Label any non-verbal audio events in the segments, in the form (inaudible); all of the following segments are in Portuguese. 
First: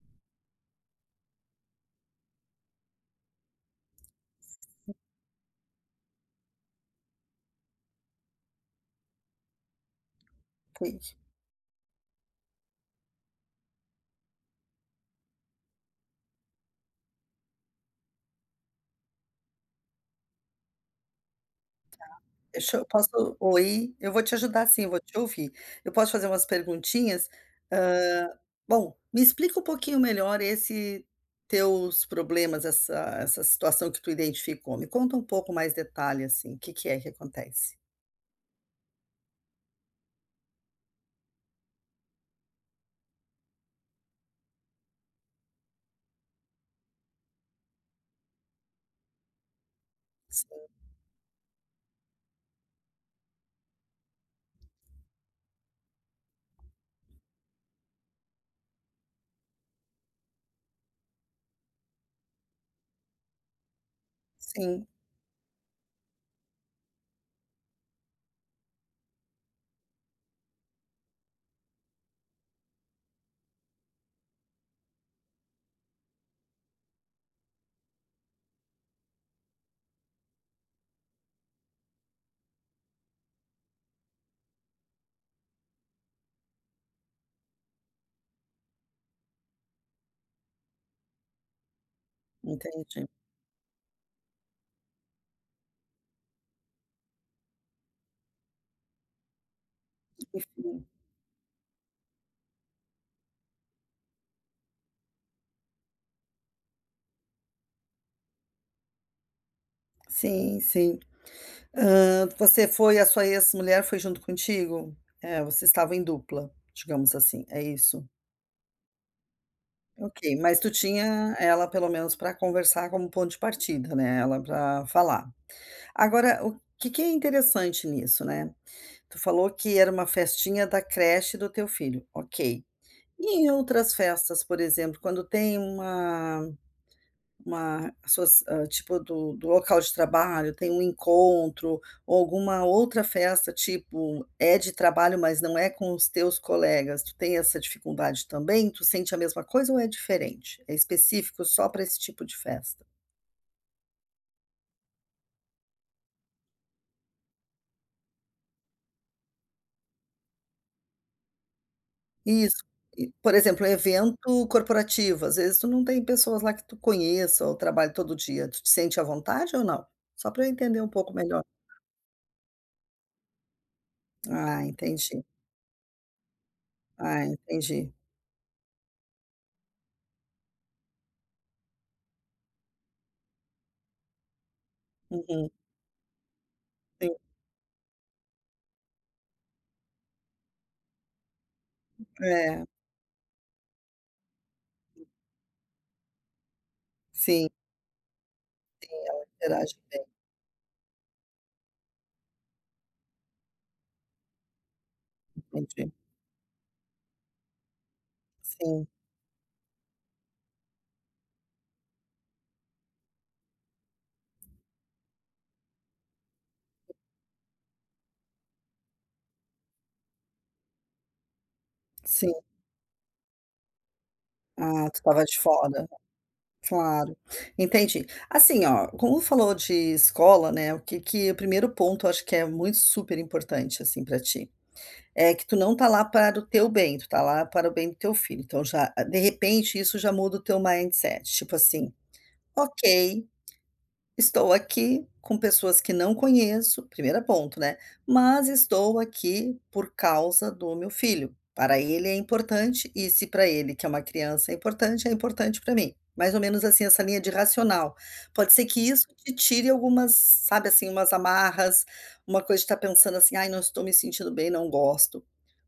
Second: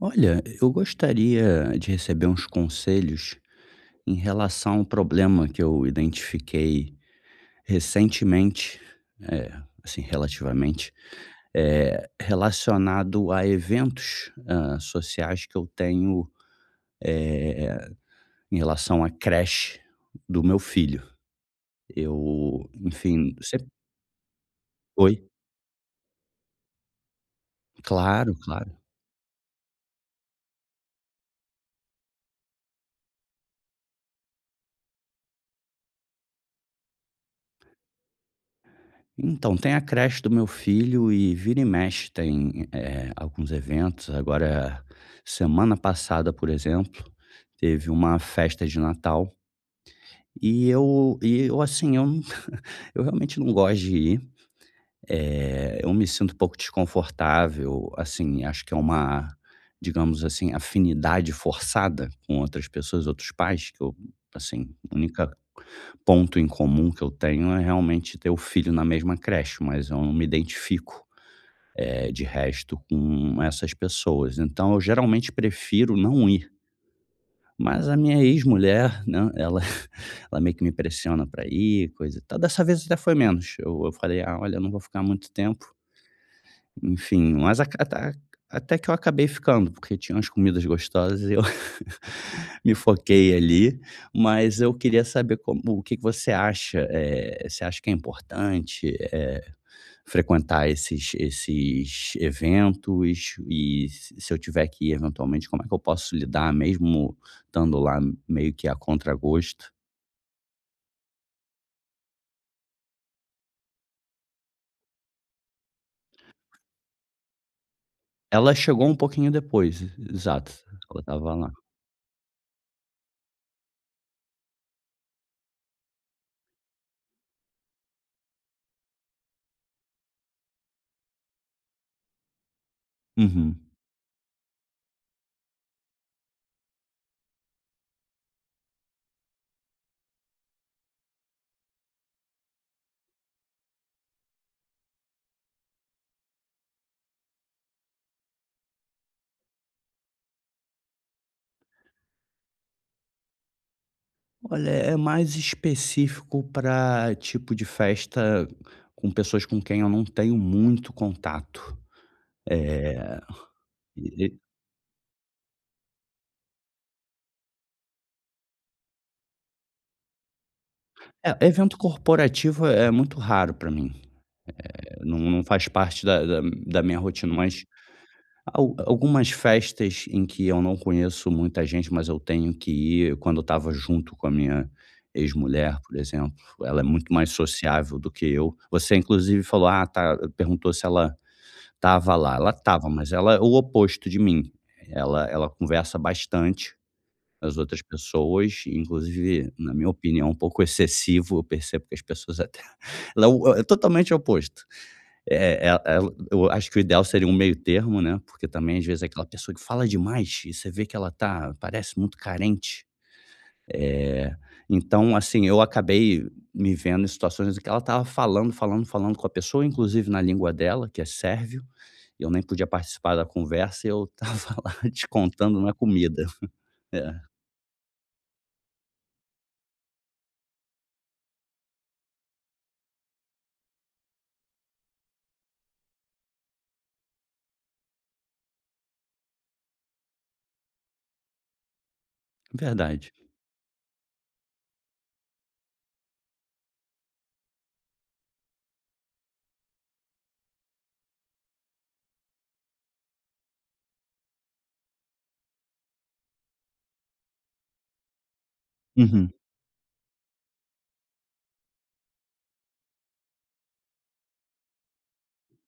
Olha, eu gostaria de receber uns conselhos em relação a um problema que eu identifiquei recentemente, eh, assim, relativamente, Entendi. Relacionado a eventos, sociais que eu tenho, eh, em relação à creche do meu filho. Eu, Deixa eu enfim, posso sempre. oi? Eu vou te ajudar sim, vou Oi? te ouvir. Eu posso fazer umas perguntinhas? Hã, Claro, claro. bom, me explica um pouquinho melhor esse teus problemas, essa situação que tu identificou. Me conta um pouco mais detalhe, assim, que é que acontece? Então, tem a creche do meu filho e vira e mexe tem, alguns eventos. Agora, semana passada, por exemplo, teve uma festa de Natal Sim, e eu, assim, eu não (laughs) eu realmente não gosto de ir, eu me sinto um pouco desconfortável, assim, acho que é uma, digamos assim, afinidade forçada com outras pessoas, outros pais que eu, assim, sim, única ponto em comum que eu tenho é realmente ter o filho na mesma creche, mas eu não me identifico, de resto com essas pessoas. Então eu geralmente prefiro não ir, mas a minha ex-mulher, né, ela (laughs) ela meio que me pressiona para ir, coisa e tal. Dessa vez até foi menos, eu falei: "Ah, olha, eu não vou ficar muito tempo, enfim, mas aca ata até que eu acabei ficando, porque tinha umas comidas gostosas e eu (laughs) me entendi. foquei ali, mas eu queria saber como o que que você acha, você acha que é importante, eh, frequentar Enfim. esses eventos? E se eu tiver que ir eventualmente, como é que eu posso lidar mesmo estando lá meio que a contragosto?" Sim, sim. Hã, você foi a sua ex-mulher foi junto contigo? É, vocês estavam em dupla, digamos assim, é isso? Ela chegou um pouquinho depois, Ok, exato, mas tu ela tinha estava lá. ela pelo menos para conversar como ponto de partida, né, ela para falar. Agora, o que que é interessante nisso, né, tu falou que era uma festinha da creche do teu filho, ok. E em Uhum. outras festas, por exemplo, quando tem uma associ hã, tipo do local de trabalho, tem um encontro ou alguma outra festa, tipo, é de trabalho, mas não é com os teus colegas, tu tem essa dificuldade também? Tu sente a mesma coisa ou é diferente? É específico só para esse tipo de festa? Olha, é mais específico para tipo de festa com pessoas com quem eu não tenho muito contato. Isso. E, Eh, por exemplo, e e evento corporativo, às vezes tu não tem pessoas lá que tu conheça ou trabalhe todo dia, tu te sente à vontade ou não? Só para eu entender um pouco melhor. É, evento corporativo é muito raro para mim. Ah, É, não entendi. não faz parte da da minha Ah, rotina, mas entendi. al algumas festas em que eu não conheço muita gente, mas eu tenho que ir, quando eu estava junto com a minha Uhum. ex-mulher, por exemplo, ela é Sim. muito mais sociável do que eu. Você inclusive falou: "Ah, tá", perguntou se ela tava lá, ela É, tava, mas ela é o oposto de mim. Ela conversa bastante com sim. as outras pessoas, inclusive, na Interage minha bem, opinião, um pouco excessivo, eu percebo que as pessoas até (laughs) ela é o é totalmente o oposto. Eh, ela entendi. ela Eu acho que o ideal seria um meio termo, né, porque também, às Sim, vezes, é aquela pessoa que fala demais e você vê que ela parece muito carente. Eh, então, assim, eu acabei me vendo em situações em que ela estava falando, falando, falando com a pessoa, inclusive na língua dela, que é sérvio, eu sim. nem podia participar da conversa e eu estava (laughs) lá Ah, tu estava de descontando na fora, comida. É, claro. Entendi. Assim, ó, como falou de escola, né, o que que o primeiro ponto eu acho que é muito super importante, assim, para ti, é que tu não tá lá para o teu bem, tu tá lá para o bem do teu filho, então já de repente isso já muda o teu mindset, tipo assim: verdade. "Ok, estou aqui com pessoas que não conheço, primeiro ponto, né? Mas estou aqui por causa do meu filho. Para ele é importante, e se para ele, que é uma criança, é importante para mim." Mais ou menos assim, essa linha de racional. Pode ser que isso te Uhum. tire algumas, sabe assim, umas amarras, uma coisa de estar pensando assim, ai, não estou me sentindo bem, não gosto.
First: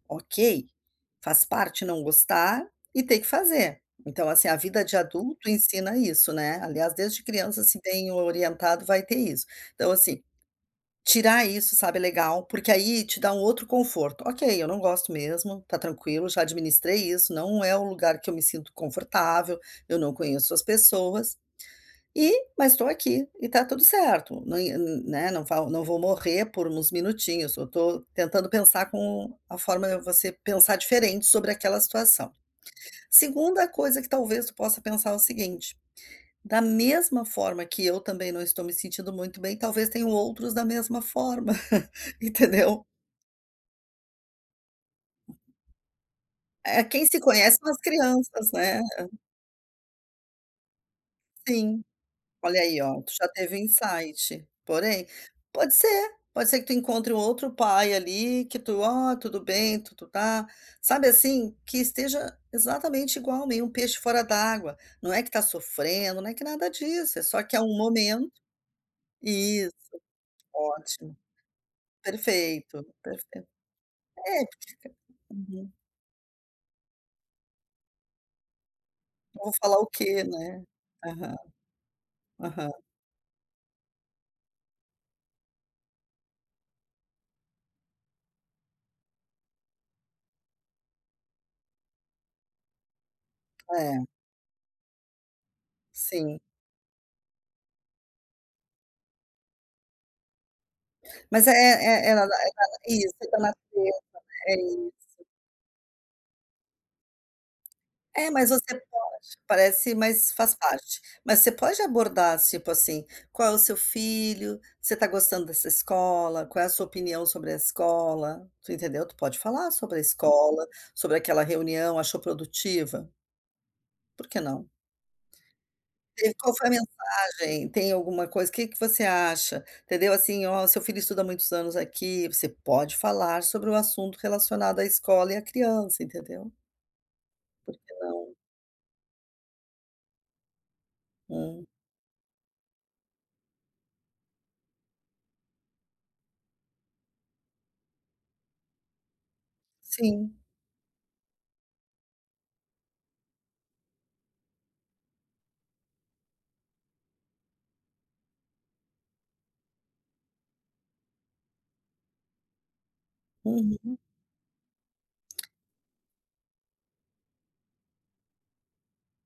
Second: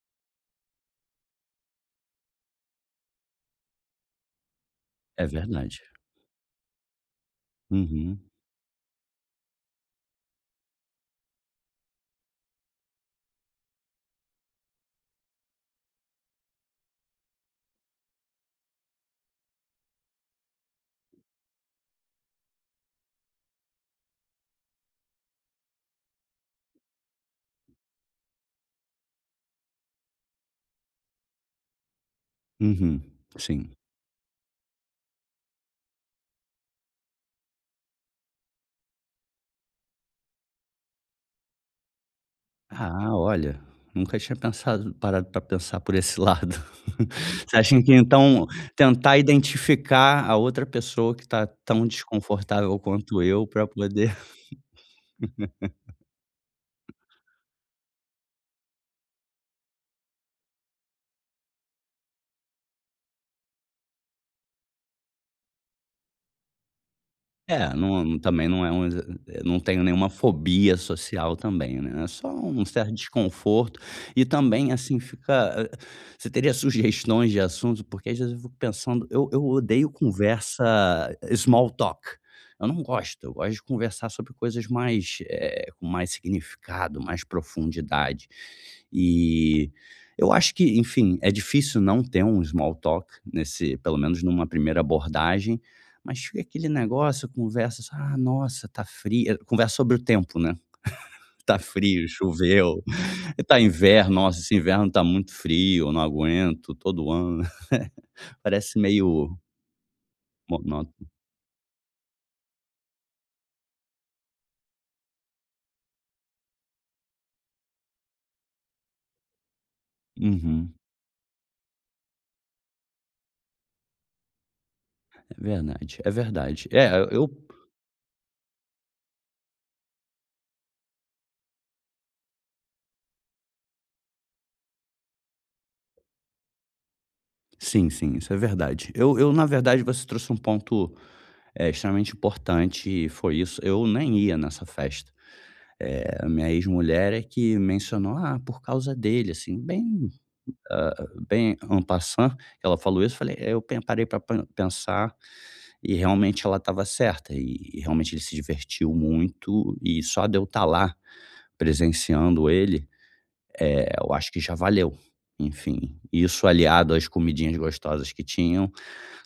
Ok, faz parte não gostar e ter que fazer. Então, assim, a vida de É adulto verdade. ensina isso, né? Aliás, desde criança, se bem Uhum, orientado, vai ter isso. Então, assim, tirar isso, sabe, é legal, porque aí te dá um outro conforto. Ok, eu não gosto mesmo, tá tranquilo, já administrei isso, não é o lugar que eu me sinto confortável, eu não conheço as pessoas, e mas estou aqui, e está tudo certo, não ia né, não vou morrer por uns minutinhos, eu estou tentando pensar com a forma de você pensar diferente sobre aquela situação. uhum, Segunda sim. coisa que talvez tu possa pensar é o seguinte, da mesma forma que eu também não estou me sentindo muito bem, talvez tenham outros da mesma forma, (laughs) entendeu? Ah, olha, nunca tinha pensado parado para pensar por esse lado. É, quem se (laughs) conhece Você são as acha que então crianças, né. tentar identificar a outra pessoa que está Sim. tão Olha desconfortável aí, ó, tu quanto já eu teve o para poder? insight. Porém, (laughs) pode ser que tu encontre um outro pai ali que tu: "Ó, tudo bem, tu tá", sabe assim, que esteja exatamente igual, meio um peixe fora d'água. Não é que tá sofrendo, não é que nada disso, é só que é É, um não momento. também não é um exa eu não Isso, tenho nenhuma fobia ótimo, social também, né, é só um perfeito, certo perfeito. desconforto e É, também, porque assim, fica uhum, você teria (laughs) sugestões de assuntos? Porque às vezes eu fico pensando eu eu eu vou falar o odeio quê, conversa né? Aham, small talk, eu aham. não gosto, eu gosto de conversar sobre coisas mais, com mais significado, mais profundidade. E eu acho que, enfim, é difícil não ter um small talk nesse pelo É, menos numa primeira abordagem, mas sim. fica aquele negócio, conversa, "Ah, nossa, tá frio", conversa sobre o tempo, né. Mas é Tá é frio, é na na choveu, isso, é da tá natureza, inverno, "Nossa, é esse inverno isso. tá muito frio, eu não aguento, todo ano". (laughs) É, mas você Parece pode meio parece, mas faz monó. parte. Mas você pode abordar, tipo assim: "Qual é o seu filho? Você está gostando dessa escola? Qual é a sua opinião sobre a escola?" Tu entendeu? Tu pode falar sobre a escola, Uhum. sobre aquela reunião, achou produtiva? Por que não? É verdade, é E qual foi verdade. a É, mensagem? Tem alguma coisa. O que que você acha? Entendeu? Assim: "Ó, seu filho estuda há muitos anos aqui", você pode falar sobre o assunto relacionado à escola e à criança, entendeu? sim, sim, isso Não. é verdade. Eu, na verdade, você trouxe um ponto, Hum. Extremamente importante e foi isso, eu nem ia nessa festa. A minha ex-mulher é que mencionou: "Ah, por causa dele", assim, Sim. Bem en passant, ela falou isso, eu falei "É, eu pen parei para pensar e realmente ela estava certa, realmente ele se divertiu muito e só de eu estar lá presenciando ele, Uhum. eu acho que já valeu. Enfim, isso aliado às comidinhas gostosas que tinham,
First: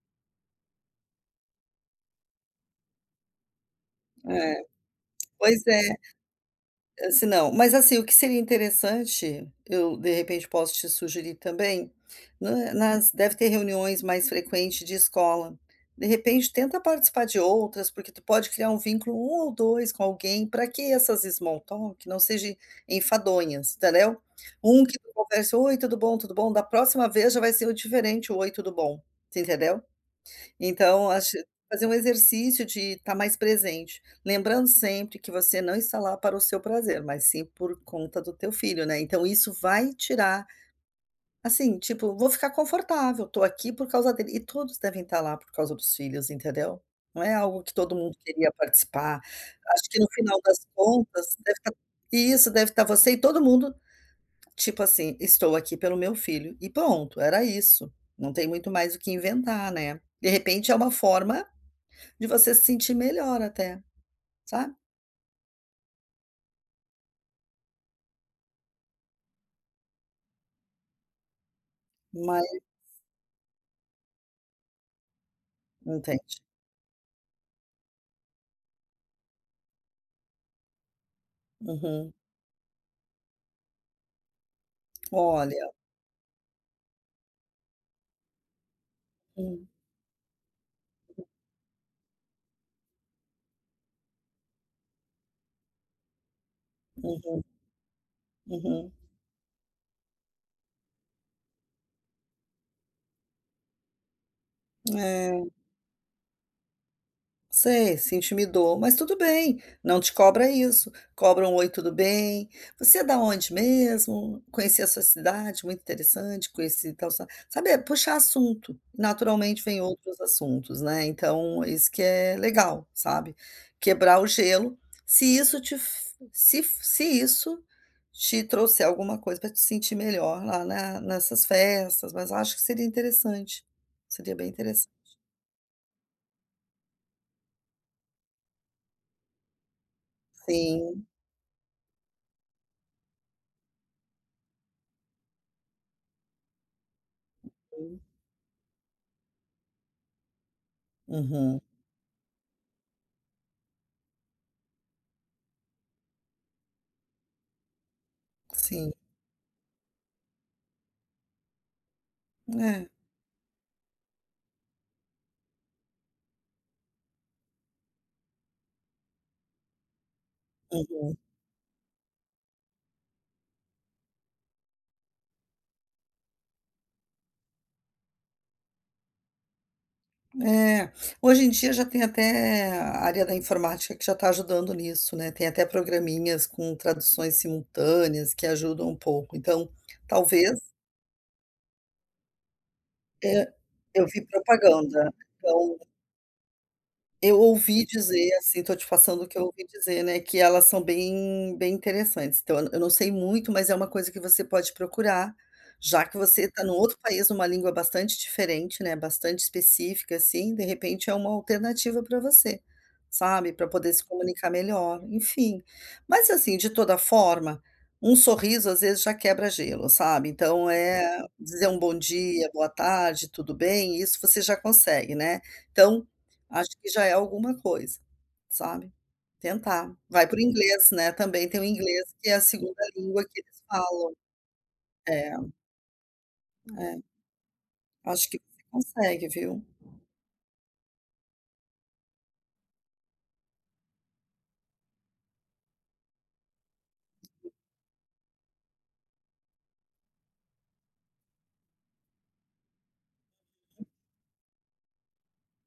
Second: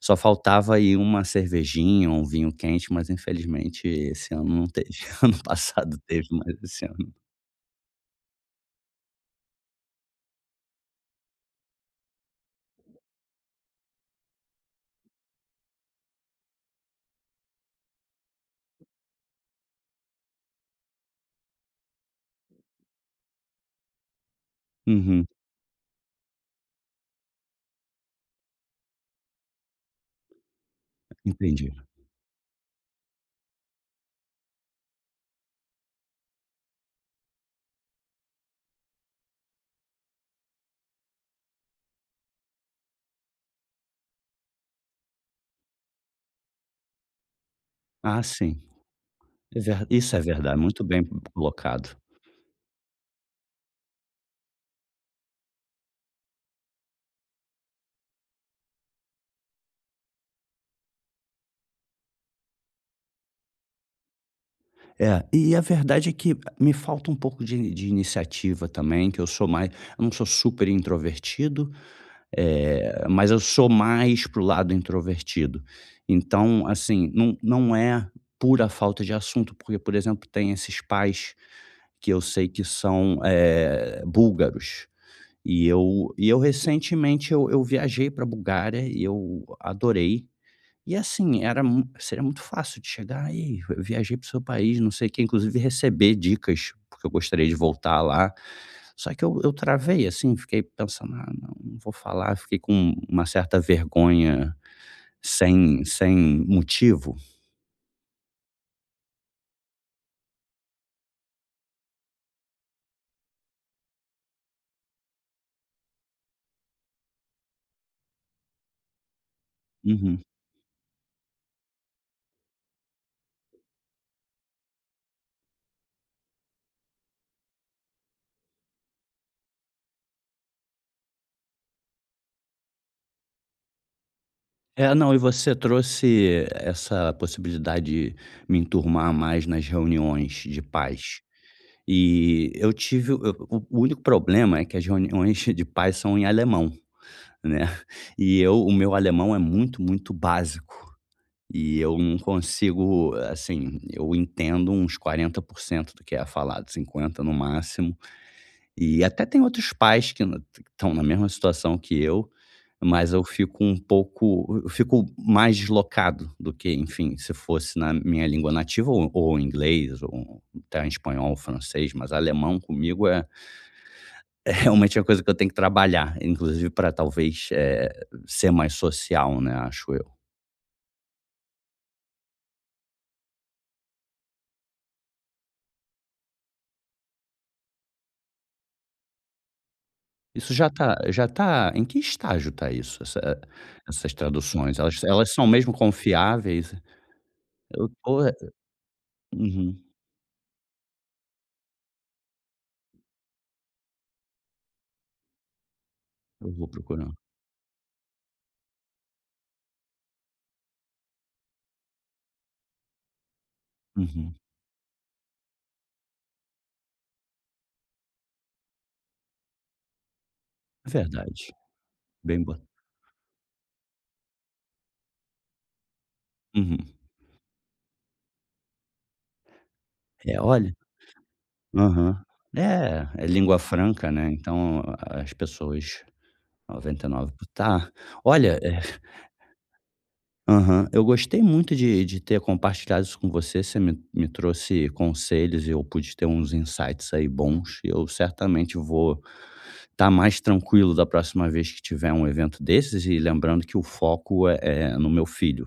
só faltava aí uma cervejinha um vinho quente, mas infelizmente esse ano É. não teve. (laughs) Ano Pois é, passado teve, mas esse ano assim, não. Mas assim, o que seria interessante, eu de repente posso te sugerir também, na nas deve ter reuniões mais frequentes de escola. De repente tenta participar de outras, porque tu pode criar um vínculo, um ou 2 com alguém, para que essas small talk não sejam enfadonhas, entendeu? Um que tu uhum, conversa: "Oi, tudo bom, tudo bom?" Da próxima vez já vai ser o diferente o "Oi, tudo bom", você entendeu? Então, acho entendi. fazer um exercício de estar mais presente, lembrando sempre que você não está lá para o seu prazer, mas sim por conta do teu filho, né. Então isso vai tirar, assim, tipo: "Vou ficar confortável, tô aqui por causa dele", e todos devem estar lá por causa dos filhos, entendeu. Não é algo que todo mundo Ah, queria sim. participar. É Acho ver que no isso é final das verdade, muito bem contas deve estar colocado. isso, deve estar você e todo mundo, tipo assim: "Estou aqui pelo meu filho", e pronto, era isso. Não tem muito mais o que inventar, né. De repente é uma forma de você se sentir melhor até, sabe. É, e a verdade é que me falta um pouco de iniciativa também, que eu não sou super introvertido, Mas mas eu sou mais pro lado introvertido. entende. Então, assim, não é pura falta de assunto, porque, por exemplo, tem esses pais Uhum. que eu sei que são, búlgaros, e Olha. eu recentemente eu viajei para Bulgária e eu Hum. adorei. E assim, era mu seria muito fácil de chegar: "Ei, eu viajei para o seu país, não sei o quê", inclusive receber dicas, porque eu Uhum, gostaria de voltar lá. uhum. Só que eu travei, assim, fiquei pensando: "Ah, não, não vou falar", fiquei com uma certa vergonha É. sem motivo. Sei, se intimidou, mas tudo bem, não te cobra isso. Cobra um "Oi, tudo bem? Você é da onde mesmo? Conheci a sua cidade, muito interessante, conheci tal sa", sabe, é puxar assunto, naturalmente vem outros Uhum. assuntos, né, então isso que é legal, sabe, quebrar o gelo, se isso te f se isso te trouxer alguma coisa para te sentir melhor lá na nessas festas, mas acho que seria interessante, seria bem interessante. É, não, e você trouxe essa possibilidade de me enturmar mais nas reuniões de Sim, paz. E eu tive eu- o único problema é que as reuniões (laughs) de paz são em alemão. Né. sim. E eu O meu alemão é muito, muito básico, Uhum. e eu não consigo, assim, eu entendo uns 40% do que é falado, 50 no máximo, Sim, e até tem outros pais que estão na mesma situação que eu, é. mas eu fico mais deslocado do que, enfim, se fosse na minha língua nativa ou inglês ou até em Uhum. espanhol, francês, mas alemão comigo realmente é uma coisa que eu tenho que trabalhar, inclusive para talvez, ser mais social, né, acho eu. É, hoje em dia já tem até a área da informática que já está ajudando nisso, né, tem até programinhas com traduções simultâneas que ajudam um pouco, então, Isso talvez, já tá em que estágio tá isso, essa eh, eu essas vi traduções? propaganda, Elas são então mesmo confiáveis? eu ouvi Eu tô, dizer, assim, tô te passando o que eu ouvi uhum, dizer, né, que elas são bem interessantes. Então eu não sei muito, mas é uma coisa que você pode procurar, já que você eu está vou num outro procurar. país, numa língua bastante diferente, né, bastante específica, assim, de repente é uma alternativa para você, sabe, para poder se Uhum. comunicar melhor, enfim. Mas, assim, de toda forma, um sorriso às vezes já quebra gelo, sabe. Então É é verdade, dizer um bom bem dia, bo boa tarde, tudo bem, isso você já consegue, né. Então acho uhum. que já é alguma coisa, sabe. Tentar. Vai para É, o olha inglês, né, também tem o inglês aham. que é a segunda É, língua é que língua eles franca, falam. né, então É, as pessoas é, 99 tá. acho que Olha, você consegue, viu. aham. Eu gostei muito de ter compartilhado isso com você, você me trouxe conselhos e eu pude ter uns insights aí bons, eu certamente vou estar mais tranquilo da próxima vez que tiver um evento desses e lembrando que o foco é no meu filho.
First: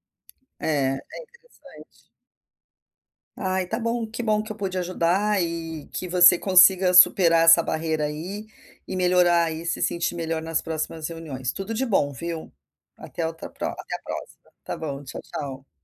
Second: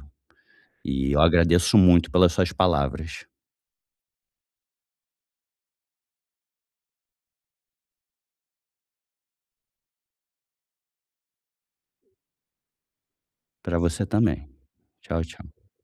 É, é E eu agradeço interessante. muito pelas suas palavras. Ai, tá bom que eu pude ajudar e que você consiga superar essa barreira aí e melhorar e se sentir melhor nas próximas reuniões. Tudo de bom, viu. Até outra pró Para até a você também. próxima. Tá bom, tchau, Tchau, tchau. tchau.